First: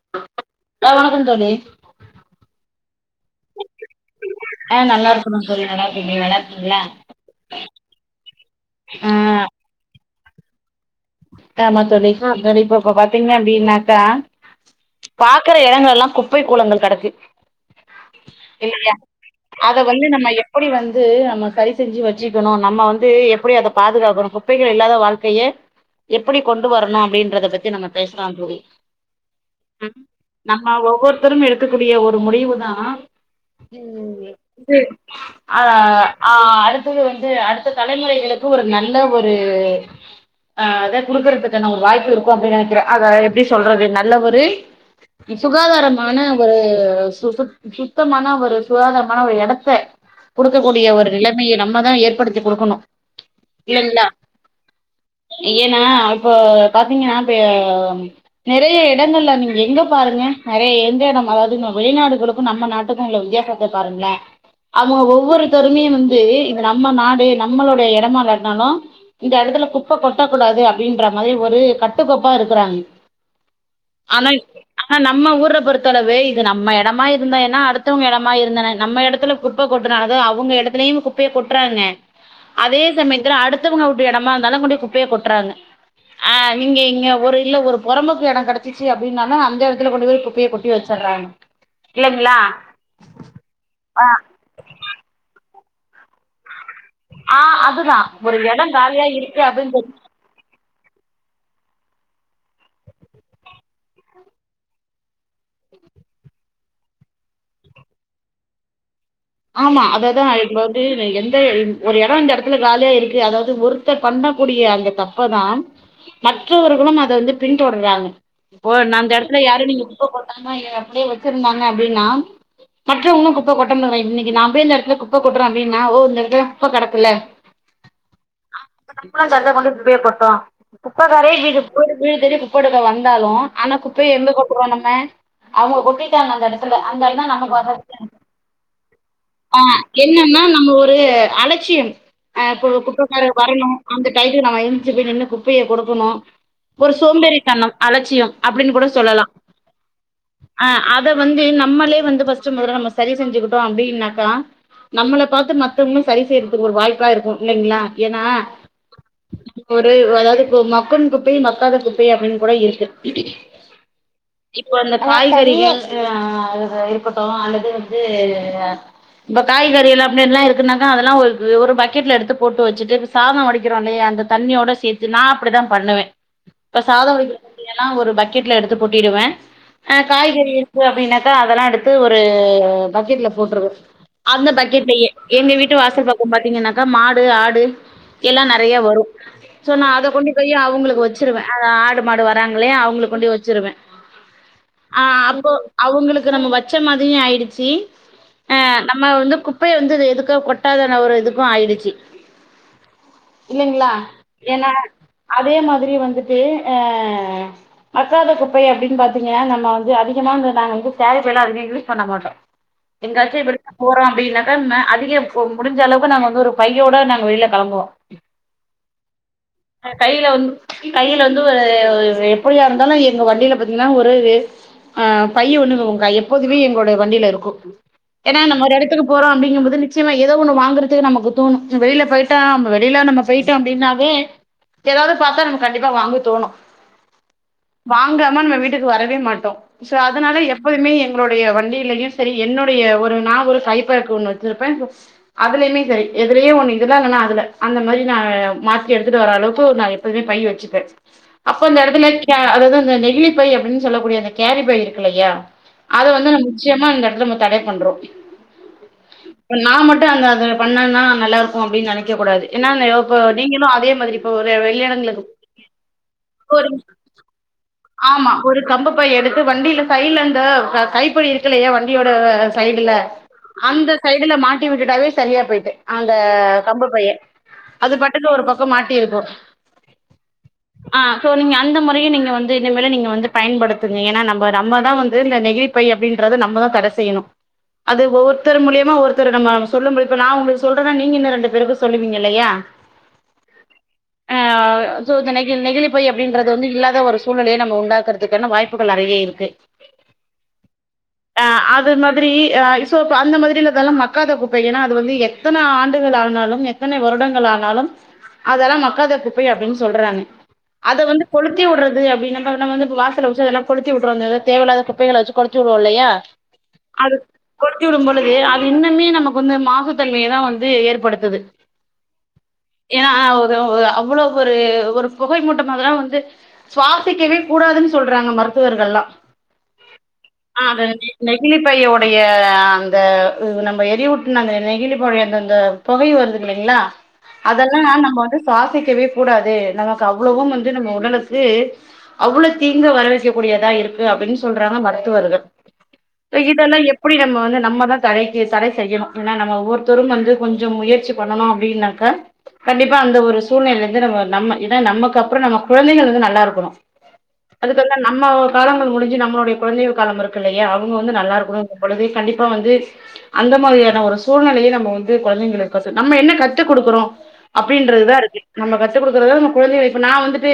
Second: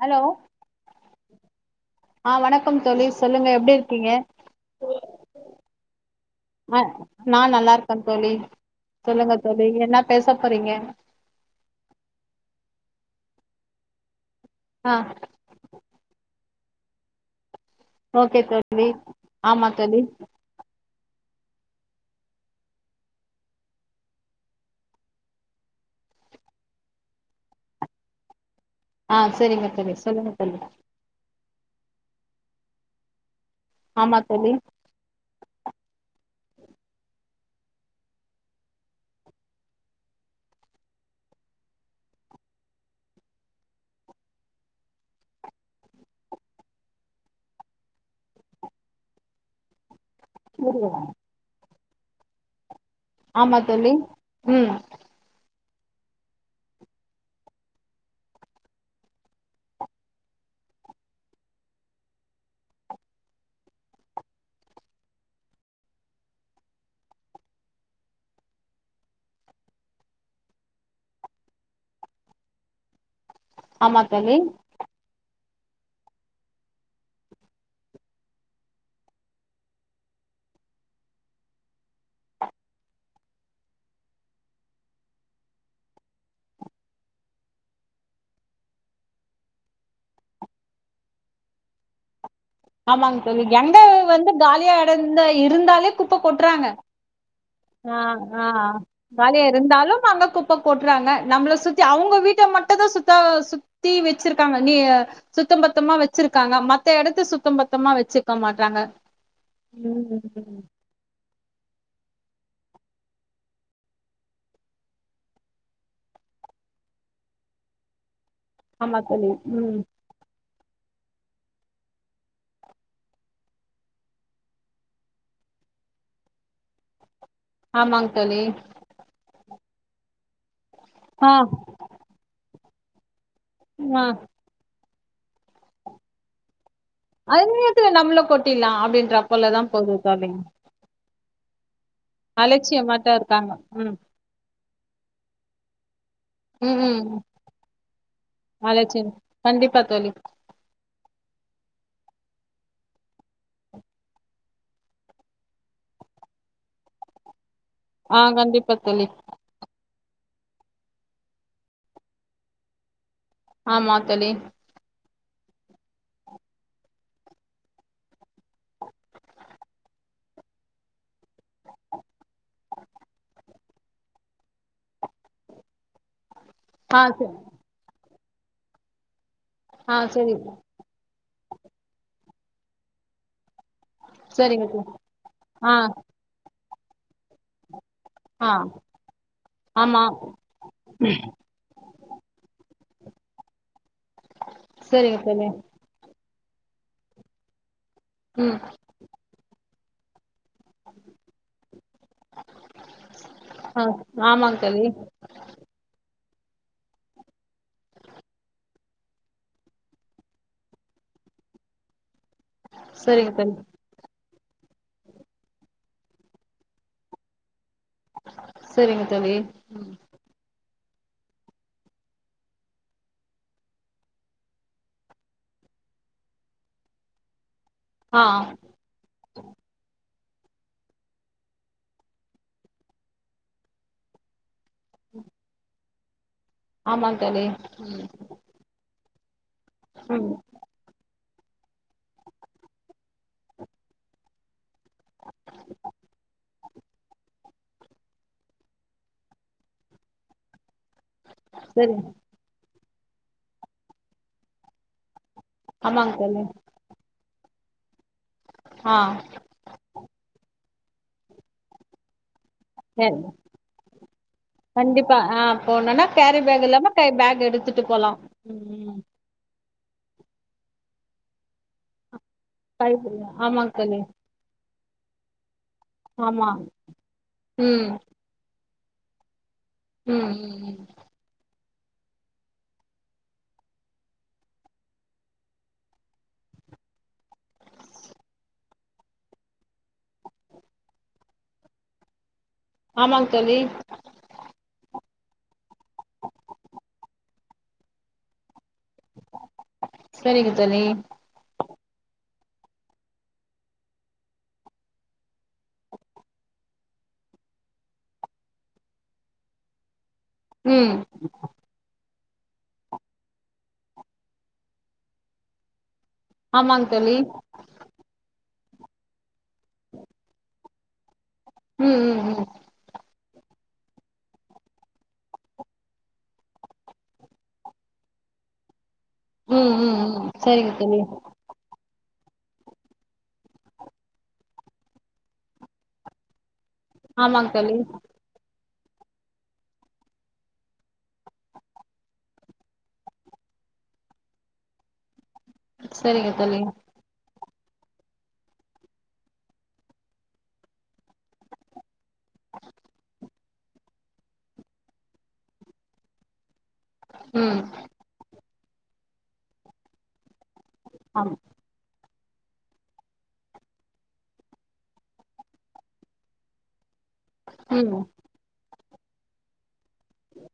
Hello hello வணக்கம் தோழி ஆ வணக்கம் தோழி சொல்லுங்க எப்டி இருக்கீங்க? ஆ நல்லா இருக்கறோ தோழி நல்லா இருக்கீங்க நல்லா இருக்கீங்களா ஆ நா நல்லா இருக்கன் தோழி சொல்லுங்க தோழி என்ன பேச போறீங்க? காமா தோழி இப்ப வி இப்பப்ப பாத்தீங்கன்னா அப்டினாக்கா ஆ பாக்குற எடங்கள் எல்லா குப்பை கூளங்கள் கெடக்கு ஓகே தோழி இல்லையா ஆமா அத தோழி வந்து நம்ம எப்படி வந் ந்து நம்ம சரி செஞ்சி வச்சிக்கணு நம்ம வந்து எப்படி அத பாதுகாக்கணு குப்பைகள் இல்லாத வாழ்க்கையே எப்படி கொண்டு வரணு அப்டின்றத பத்தி நம்ம பேசலாம் தோழி ஆ செரிங்க தோழி ம் சொல்லுங்க தோழி நம்ம ஒவ்வொருத்தரும் இருக் க்கக்கூடிய ஒரு முடிவுதா ம் ஆமா தோழி இது அது ஆ ஆ அடுத்தது வந்து அடுத்த தலைமுறைகளுக்கு ஒரு நல்ல ஒரு ஆ அதா குடுக்குறதுக்கான ஒரு வாய்ப்பு இருக்கு அப்டின்னு நெனைக்கிறே அத எப்டி சொல்றது நல்ல ஒரு சுகாதாரமான ஒரு சு சுத் சுத்தமான ஒரு சுகாதாரமான ஒரு எடத்த குடுக்கக் கூடிய ஒரு நிலமைய நம்மதா ஏற்படுத்தி குடுக்கணு. ஆமா தோழி இல்லைங்களா ம் ஏன்னா இப்போ பாத்தீங்கன்னா இப்ப நெறைய இடங்கள்ல நீங்க எங்க பாருங்க நெறைய எந்த இடம் அதாவது ந்த வெளிநாடுகளுக்கு நம்ம நாட்டுக்கு உள்ள வித்தியாசத்த பாருங்குள அவுங்க ஒவ்வொருத்தருமே வந்து இது நம்ம நாடு நம்மளோடைய எடமா இல்லாட்னாலு இந்த எடத்துல குப் ப்ப கொட்டக்கூடாது அப்படின்ற மாதிரி ஒரு கட்டுக்கோப்பா இருக்குறாங் ஆமா தோழி ஆனைல் ஆனா நம்ம ஊர பொறுத்தளவு இது நம்ம எடமா இருந்தா என்ன அடுத்தவுங்க எடமா இருந்தான்ன நம்ம எடத்துல குப்ப கொட்டனு அத அவுங்க எ டத்துலயு குப்பைய கொட்டுறாங்க அதே சமயத்துல அடுத்தவங்க வூட்டு எடமா இருந்தாலு கொண்டு போ குப்பைய கொட்றாங்க ஆ நீங்க இங்க ஒரு இல்ல ஒரு பொறம்போக்கு எடோ கெடச்சிச்சி அப்படின்னாலு அந்த எடத்துல கொண்டு போய் குப்பைய கொட்டி வச்சர் ராங்க இல்லைங்ளா ஆமாங்க தோழி எங்க வந்து காலியா எடோ இருந்த இருந்தாலே குப்ப கொட்றாங்க. ஆ ஆ அதுதா ஒரு ஆ எடோ இருக்கு காலியா அப்டின்னு இருந்தாலும் அங்க குப் ப்ப கொட்டுறாங்க நம்மள சுத்தி அவுங்க வீட்ட மட்டுந்தா சுத்தா சுத்தி வச்சிருக்காங்க நீ சுத்த பத்தமா வச்சிருக்காங்க மத்த எடத்த சுத்தம் பத்தமா வச்சிக்க மாட்றாங்க. ஆமா ம் அததா [unintelligible] வந்து இந்த எந் த ன் ஒரு எடோ இந்த எடத்துல காலியா இருக்கு அதாவ்து ஒருத்தர் பண்ணக்கூடிய அந்த தப்பதா மற்றவர்களும் அத வந்து பின் தொடர்றாங்க இப்போ ஆமா நா அந்த தோழி எடத்துல யாரும் ம் நீங்க குப்ப போட்டா டாம ஏ அப்டியே வச்சிருந்தாங்க அப்டின்னா மற்றவங்களு குப்ப கொட்டமாட்றாங்க இன்னைக் கு நா போய் இந்த எடத்துல குப்ப கொட்டுற அப்படின்னா ஓ இந்த எடத்துல குப்ப கெடக்குல்ல ஆமாங் தோழி குப்பய கொட்றோ குப்ப ஆ காரியே வீட்டு [inaudible] வீடு தேடி குப்ப எடுக்க வந்தாலு ஆனா ஆ குப்பய எங்க கொட்டுவோ நம்ம அவுங்க கொட்டிட்டாங்கா அந்த எட த்துல அந்த எணணோ அது நமக்கு நேரத்துல வர்றதுக்கு நம்மள கொட்டிட்லா அப்டின்ற ஆ போலதா போது தோழி என்னன்னா நம்ம ஒரு அலட்சியம் ஆ இப்ப அலட்சியமாட்டா குப்பக்காரர் இருக்காங்க வரணு ம் அந்த டயத்துக்கு நம்ம எந்துச்சி போய் நின்னு குப்பைய குடுக்கணு ம் ஒரு ம் சோம்பேறி தனம் அலட்சியம் அப்டின்னு கூட அலட்சியம் சொல்லலா கண்டிப்பா தோழி ஆ அப் மொத வந்து நம்மளே வந்து ஃபர்ஸ்ட் மொதல்ல நம்ம சரிசெஞ்சிக்கிட்டோ அப்டி னாக்கா நம்மள பாத்து மத்தவங்களு சரி செய்றதுக்கு ஒரு வாய்ப்பா இருக்கு. இல்லைங்களா ஆ ஏன்னா கண்டிப்பா தோழி [inaudible] து வதாவ்து ப்ப மக்கும் குப்பை மக்காத குப்பை அப்டின்னு கூட இருக்கு ஆமாத் தோழி இப்போ அந்த காய்கறிகள் அ இருக்கட்டு அல்லது வந்து இப காய்கறிகள் அப்படின்லா இருக்குனாக்க அதெல்லா ஒரு ஒரு பக்கெட்ல எடுத்து போட்டு வச்சுட்டு இப்ப சாதொ வடிக்கிறோல்லை யா அந்த தண்ணியோட சேத்து நா அப்படிதா பண்ணுவே இப்ப ஆ சாத சரி வடிக்கிற கஞ்சி எல்லா ஒரு பக்கெட்ல எடுத்து கொட்டிடுவே அ ஆ சரி காய்கறி இருக்கு அப்படின்னாக் ட அதெலா எடுத்து ஒரூ பக்கெட்ல போட்ருவே அந்த சரிங்க தோழி பக்கெட்டையே எங்க வீட்டு ஆ வாசல் பக்கொ பாத்திங்கனாக்கா மாடு ஆடு எல்லா ஆ நெறைய வரு சோ நா ஆமா அத கொண்டி பொயி அவ்ங்ளுக்கு வச்சிருவே ஆடு மாடு வராங்களே அவ் அவுங்ளுக் கொண்டிய் வச்சிருவே அ சரிங்க தோழி அப்பொ அவுங்களுக் க்கு நம்ம வச்ச மாதியு ஆயிடுச்சி ம் ஆஹ் நம்ம வந்து குப்பைய வந்து இதெதுக்க கொட்டாதான ஒரு இதுக்கு ஆயிடுச்சி ஆ இல்லிங்ளா ஆமாங்க ஏனா தோழி அதே மாதிரி வந்துட்டு அஹ் மக்காத குப்பை அப்டின் பாத்திங்கனா நம்ம வந்து அதிகமானது நாங்க வந்து கேரிப்பைலா அதிகோ யூஸ் பண்ண மாட்டோ சரிங்க எங்காச்சும் தோழி இப்ரிதா போறோ அப்டின்னாக்கா ம அதிக ஃபொ முடிஞ்ச அளவ்க்கு நாங்க வந்து ஒரு பையோடு நாங்க வெளிலெ கெளம்புவோ செரிங்க தோழி கையில வந்து கையில வந்து வவ் எப்டியா இருந்தாலு எங்க வண்டில பாத்திங்கனா ஒரு வேஸ் ஆஹ் பையி ஒண்ணுங்குங்க்கா எப்போதுமே எங்ளோடை வண்டியில இருக்கூ ஆ ஏனா நம்ம ஒரு எடத்துக்கு போறோ அப்டிங்கும் போது நிச்சயமா ஏதோ ஒண்ணு வாங்குறதூ நமக்கு தோணூ வெளில பொயிட்டா நம்ம வெளில நம்ம பொயிட்டோ அப்டின்னாவே ஏதாவது பாத்தா நம்ம கண்டிப்பா வாங்க தோணு ஆமாங்க தோழி வாங்காம நம்ம வீட்டுக்கு வரவே மாட்டோ சோ ம் அதனால எப்பொழுமே எங்ளோடைய வண்டிய்லயு சரி என்னோட் பையெ ஒரு நா ஒரு கைப்பேக் ஒண்ணு வச்சிருப்பே அதுலயுமே கை எதுலயே ஒண்ணு இதுன்னா இல்லனா அதுல அந்த மாரி நா மாத்தி எடுத்துட்டு வர அளவுக்கு நா எப்போதுமே பை வச்சுப்பே அப்பந்த சரி எடத்துலைக்யா அதாது அந்த நெகிழிப்பை அப்டின்னு சொல்லக்கூடிய அந்த கேரிப்பை இருக்குலையா அத ஆமாங்க வந்து ந தோழி நிச்யமா அந்த எடத்துல நம்ம தடை பண்றோ ஆ இப்ப நா மட்டு அந்த அத பண்ணென்னா நல்லா இருக்கு அப்டின் நெனைக்க கூடாது என்னா அந்த யோ சரி போ நீங்களூ அதே மாதிரி இப்ப ஒரு கண்டிப்பா வெளியெடங்களுக்கு ஆ போனோனா கேரி பேக் போரிங் இல்லாம கை பேக் எடுத்துட்டு போலாம் ஆமா ஒரு ம் கம்புப்பை எடுத்து வண்டில சைலந்தே க கைப்படி இருக்குலைக வண்டியோட சைடுல கை ஆமாங்க அந்த தோழி சைடுல மாட் ட்டி விட்டுட்டாவே சரியா பொயிட்டு ஆந்த ஆமா கம்பு பையி ம் அது பாட்டுக்க ஒரு பக்கொ மாட்டியிருக்கூ ம் ம் ம். ஆஹ் சோ நீங்க இந்த மொறைய நீங்க வந்து இனிமேலு நீங்க வந்து பயன்படுத்துங்க ஏனா நம்ப நம்மதா வந்து இந்த நெகிழிப்பை அப்டின்றது நம்மதா தடஸ் செய்யணூ அது ஒவ்வொர்த்தரு மூலியமா ஒருத்தரு நம்ம சொல்லும்போல் இப்ப நா ஒங்ளுக்கு சொல்றனா நீங்க இன்னு ரெண்டு பேருக்கு சொல்லுவிங்கில்லையா ஆமாங் தோழீ சோ தனைக்கி நெகிழிப்பை அப்டின்றது வந்து இல்லாத ஒரு சூழ்நெலய நம்ம உண்டாக்றதுக்கான வாய்ப் ப்புகள் நெறைய்ய இருக்கு சரிங்க தோழி ஆ அத் மாத்ரீ அ இசோப் அந்த மாதிரில்லதெல்லா மக்காத குப்பை ஏனா அது வந்து எத்தன ஆண்டுகள் ஆனாலும் எத்தனை வருடங்கள் ஆனாலும் அதெல்லாம் மக்காத குப்பை அப்டின் சொல்றாங்க ம் அத வந்து கொளுத்தி உட்றது அப்டீ நம்ப ந வந்து இப்ப வாசல வச்சு அதெல்லா கொளுத்தி விட்றோ அந்தத தேவையில்லாத குப்பைகள வச்சி கொளுத்தி விட்றோல்லையா ஆமாங்க அது தோழி கொளுத்தி விடும் பொழுது அது இன்னுமே நமக்கு வந்து மாசு தன்மையதா வந்து ஏற்படுத்துது ம் ம் ம் ஏனா அவ் தோவு அவ்வளவ் ஒரு ஒரு பொகை மூட்டமால்லா வந்து சுவாசிக்கவே கூடாதுன் சொல்றாங்க மரு த்துவர்கள்லா ம் ம் ம் ஆ சரிங்க அத தோழி நேத்து நை பையோடையே அந்த நம்ம எரியூட்ன அந்த நெகிழி போடை அந்தந்த பொகை வருது இல்லைங்ளா ஆமாங்க தோழி அதெல்லா நம்ம வந்து சுவாசிக் கவே கூடாது நமக்கு அவ்வளவும் வந்து நம்ம உடலுக்கு அவ்வளோ தீங்கு வர வைக்கக்கூடியதா இரு க்கு அப்டின் சொல்றாங்க மருத்துவர்கள் சரிங்க அ தோழி இதெல்லா எப்டி நம்ம வந்தந்த் நம்ம தா தடைக்கி தடை செய்யணு எனா நம்ம ஒவ்வொருத்தரும் வந்து கொஞ்சம் முயற்சி பண்ணுணோ அப்டின்னாக்கா கண்டிப்பா அந்த ஒரு சூழ்நிலைந்து நம்ம நம்ம ஏனா நம்மக்கப்றொ நம்ம குழந்தைகள் வந்து நல்லாருக்கணூ ம் அதுக்கு வந்த நம்ம காலங்கள் முடிஞ்சு நம்மளுடைய குழந்தைகள் காலம் இருக்கு இல்லையா அவுங்க வந்து ஆமா நல்லாருக்கனுங்கும்பொழுது கண்டிப்பா வந்து அந்த மாதிரியான ஒரு சூழ்நிலைய நம்ம வந்து கொழைந்தைங்களுக்கொசு நம்ம என்ன கத்து குடுக்குறோ ம் அப்டின்றதுதா இருக்கு நம்ம கத் கத்து குடுக்குறதா நம்ம குழந்தைகள் நா வந்துட்டு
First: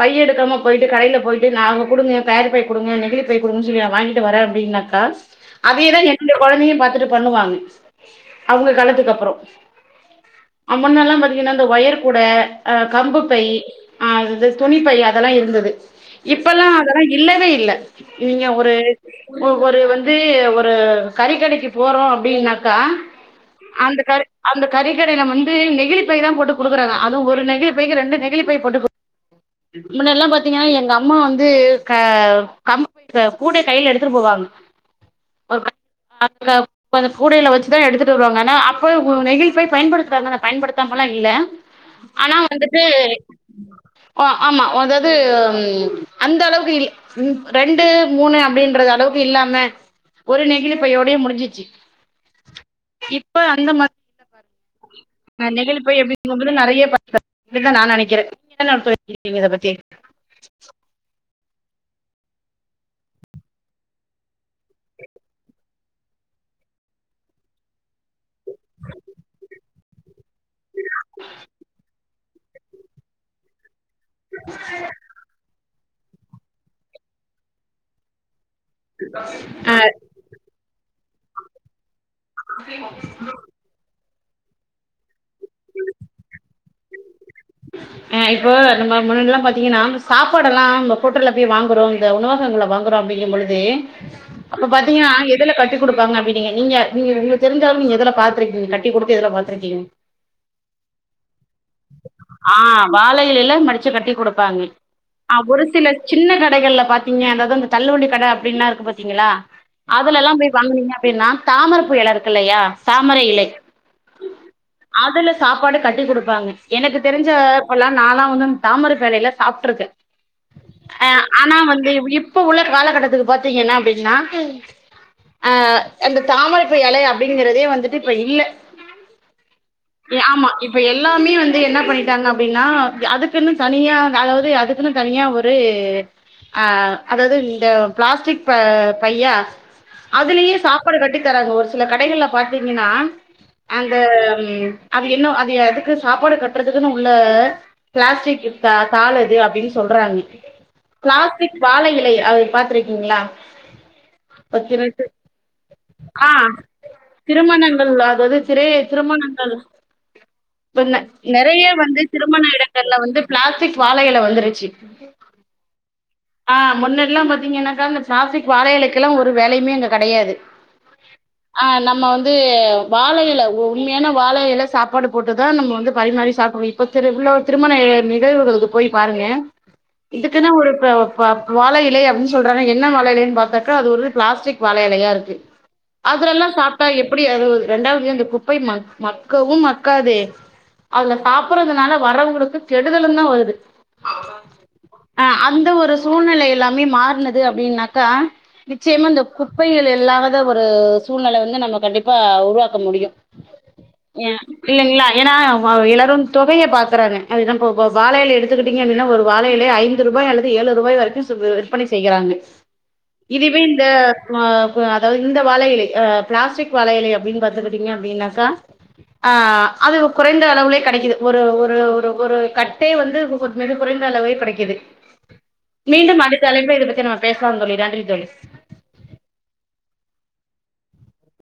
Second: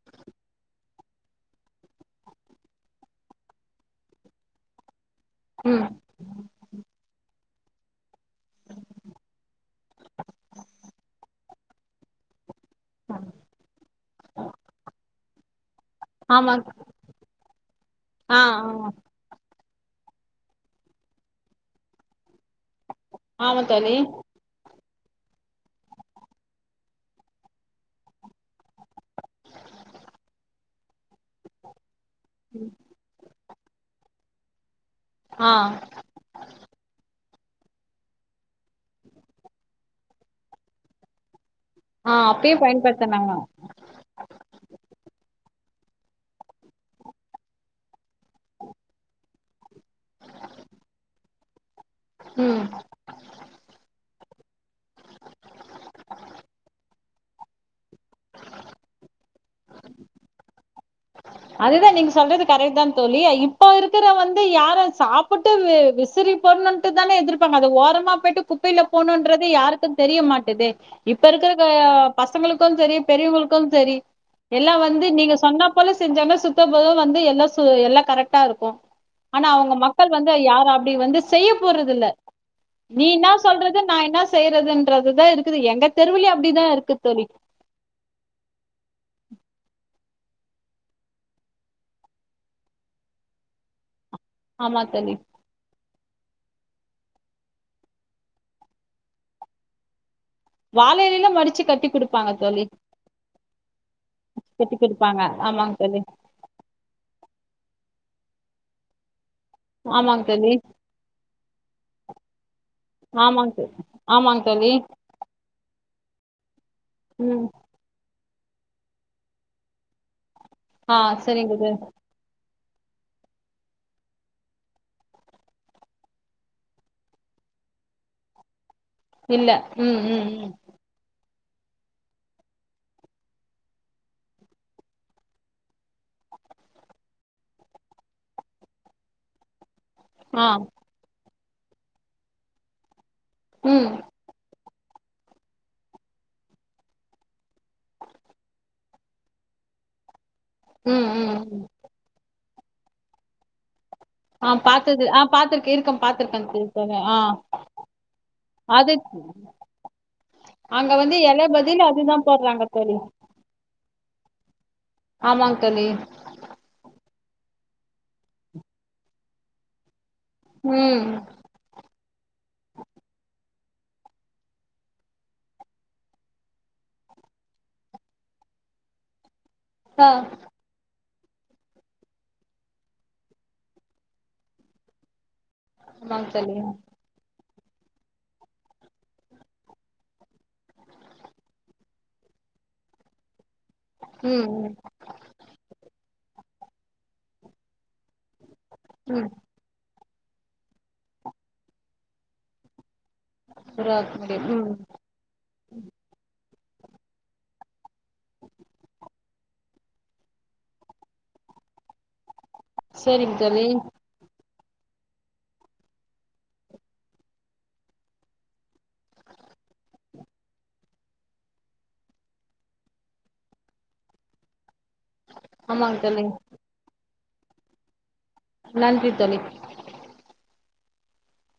பைய எடுக்காம போயிட்டு கடையில போயிட்டு நா குடுங்க கேரிப்பை குடுங் க நெகிழிப்பை குடுங்கனு சொல்லி நா வாங்கிட்டுவரேன்னாக்கா ம் அதையே தா என்னோட குழந்தையும் பாத்துட்டு பண்ணுவாங்க அவுங்க காலத்துக்கு அப்புறோ அ முன்னல்லாம் பாத்தீங்கன்னா அந்த ஒயர் கூட அ கம்பு பையி அ அது இது துணி பைய் அதெல்லா இருந்தது ஆமா இப்பல்லா அதெல்லா இல்லவே இல் இல்ல ஆ நீங்க ஒரு ஆமா ஒரு வந்து ஒரு கறிக்கடைக்கு போறோ அப்டின்னா கா ஆமா தோழி அந்த கறி அந்த கறிகடையில வந்து நெகிழிப்பை தா போட்டு குடுக்குறாங்க அதுவு ஒரு நெகிழிப்பைக்கு ரெண்டு நெகிழிப்பை போட்டு கு முன்னாடில்லா பாத்தீங்கன்னா எங்க அம்மா வந்து க கம் கூடைய கையில எடுத்துட்டு போவாங்க [inaudible] ஆ கூடையில வச்சுதா எடுத்துட்டு வருவாங்க ஆனா அப்போவே நெகிழ் பை பயன்படுத்துவாங்க பயன்படுத்தாமலா இல்ல ஆ ஆனா அப்பயே வந்துட்டு பயன்படுத்துனாங்க அ ஆமா அதாது ம் ம் அந்த அளவுக்கு இல் ரெண்டு மூணு அப்டின்றத இல்லாம ஒரு நெகிழிப்பையோடையே முடிஞ்சிச்சி ம் இப்ப அந்த மாத் அ நெகிழி பை எப்டி [inaudible] நெறைய [inaudible] தா நான் நெனைக்கிறே நீங்க என்ன நெனைக்கிறீங்க இத பத்தி [unintelligible] அதுதா நீங்க சொல்றது கரெக்ட் தா தோழி இப்ப இருக்குற வந்து யாரும் சாப்புட்டு விசிறி தூக்கி போட்னுன்ட்டு தானே எதிர்பாங்க அத ஓரமா போயிட்டு குப்பைல போட்னோன்றது யாருக் க்கு தெரிய மாட்டுதே இப்ப இருக்குற க பசங்களுக்கும் செரி பெரியவங்களுக்கும் செரி எல்லா வந்து நீங்க சொன்னா போல செஞ்சாங்னா சுத்த போதுவா வந்து எல்லா சு எல்லா கரெக்ட் கரெக்டா இருக்கு ஆனா அவுங்க ஆ மக்கள் வந்து யாரோ அப்டி வந்து செய்ய போறது இல்ல நீ இன்னா சொல்றது நா என்னா செய்யறதுன்றது தா இருக்குது எங்க தெருவுலேயே அப்டிதா இருக் கு தலிக் அ இப்போ நம்மோ முண்ணாடியெல்லா பாத்தீங்கன்னா சாப்பாடெல்லா நம்ப ஹோட்டல்ல போய் வாங்குறோ இந்த உணவகங்கள்ல வாங்குறோ அப்டிங்கும் பொழுது அப்ப ஆமா பாத்தீங்கனா தோழி எதுல கட்டி குடுப்பாங்க அப்டினீங்க நீங்க நீங்க உங்க தெரிஞ்சாலு நீங்க எதுல பாத்திருக்கீங்க கட்டி குடுத்து எதுல பாத்திருக்கீங்க வாழ எலையில மடிச்சி கட்டி குடுத் ஆ வாழஇலையில மடிச்சி கட்டி குடுப்பாங்க கட்டி குடுப்பாங்க அ ஒரு ஆமாங் சில தோழி சின்ன கடைகள்ல பாத்தீங்க அந்த இத அந் தள்ளுவண்டி கட அப்டின்னா இருக்கு பாத்தீங்களா அதுல ஆமாங் எல்லாம் தோழி போய் வாங்கனீங்க அப்டின்னா தாமர பூ எல இருக்கு இல்லையா தாமரை இலை ஆமாங் தோ ஆமாங் தோழி அதுல சாப்பாடு கட் டி கொடுப்பாங்க எனக்கு ம் தெரிஞ்சப்பல்லா நா ல வந்து தாமரை பூ எலையில சாப்டிருக்கே ஆ அ சரிங்க ஆனா தோழி வந்து இப்ப உள்ள காலகட்டத்துக்கு பாத்தீங்கன்ன அப்டின்னா ஆ அந்த தாமரைப்பூ இலை அப்டிங்கறதே வந்துட்டு இப்ப இல்ல இல்ல ம் இ ம் ஆமா ம் இப்ப எல்லா என்ன பண்ணிட்டாங்க அப்டின்னா அதுக்குன்னு தனியா வேற ஒரு அதுக்குன்னு தனியா ஒரு அ அதாவது இந்த பிளாஸ்டிக் ப பையா ஆ அதுலயே சாப்பாடு கட்டி தராங்க ஒரு சில கடைகள்ல பாத்தீங்கன்னா ம் அந்த ம் அது என்னோ அது எதுக்கு சாப்பாடு கட் ற்றதுக்குன்னு உள்ள பிளாஸ்டிக் தா தாள் அது அப்டின்னு சொல்றாங்க ம் ம் பிளாஸ்டிக் ம் வாழை இலை அது பாத்திருக்கீங்களா ஆ பாத்தது ஆ பாத்திருக்கே இருக்கே ஆ பாத்திருக்கே தோழி தோழி ஆ திருமணங்கள் ஆவது சிறைய அது திரும போ நம்பல் அங்க வந்து எல நிறைய பதில் வந்து அதுதா திருமண போடுறாங்க இடங்கள்ல தோழி வந்து பிளாஸ்டிக் வாழையிலை வந்துருச்சி ஆமாங் தோழி ஆ முன்னடிலாம் பாத் பாத்தீங்கனாக்கா அந்த ப்ளாஸ்டிக் வாழ எலைக்கெல்லா ஒரு வேலையுமே அங்க கெடையாது ம் அ நம்ம வந் து வாழ எல உண்மையான வாழ எல சாப்பாடு போட்டுதா நம்ம வந்து பரிமாறி சாப்ட்ரு இப்போ கிற இவ்ளோ திருமண நிகழ்வுகளுக்கு போய் பாருங்க ஆ இதுக்குன்னு ஒரு வ வாழ இலை அப்டின் சொல்றாங்கா என்ன வாழ இலைன்னு பாத்தாக்கா அது ஒரு ப்ளாஸ்டிக் வாழ எலையாருக்கு ஆமாங் அதுலெல்லா தோழி சாப்ட்டா எப்படி அது ஒரு ரெண்டாவுது அந்த குப்பை ம மக்கவு மக்காதே அதுல சாப்பிடுறதுனால வரவுங்களுக்கு கெடுதலுந்தா வருது ம் ம் அ அந்த ஒரு சூழ்நிலை எல்லாமே மாற்னது அப்டின்னா க்கா நிச்சியமா இந்த ம் குப்பைகள் இல்லா த ஒரு சூழ்நெல வந்து நம்ம கண்டிப்பா உருவாக்க முடியு உருவாக்க ஏ முடியும் ம் இல்லிங்ளா ஏனா வ எல்லாரு தொகையை பாக்குறாங்க அதுதா இப்போ போ வாழ எலய எடுத்துக்கிட்டீங்க அப்டீனா ஒரு வாழ இலை ஐந்து ரூபாய் அல்லது ஏழு ரூபாய் வரைக்கு வ் விற்பனை செய்யிறாங்க சேரிங்க இதுவே தோழி இந்த அ அ அதாவ்து இந்த வாழை இலை அ ப்ளாஸ்டிக் வாழையிலை அப்டின் பாத்துக்கிட்டீங்க அப்டீன்னாக்கா அ அது குறைந்த அளவுலே கெடைக்குது ஒரு ஒரு ஒரு ஒரு கட்டே வந்து மு மிக குறைந்த அளவே கெடைக்குது ஆமாங்க மீண்டும் தோழி அடுத்த அழைப்பை இது பத்தி நம்ம பேஸ்லா தோழி நன்றி தோழி நன்றி தோழி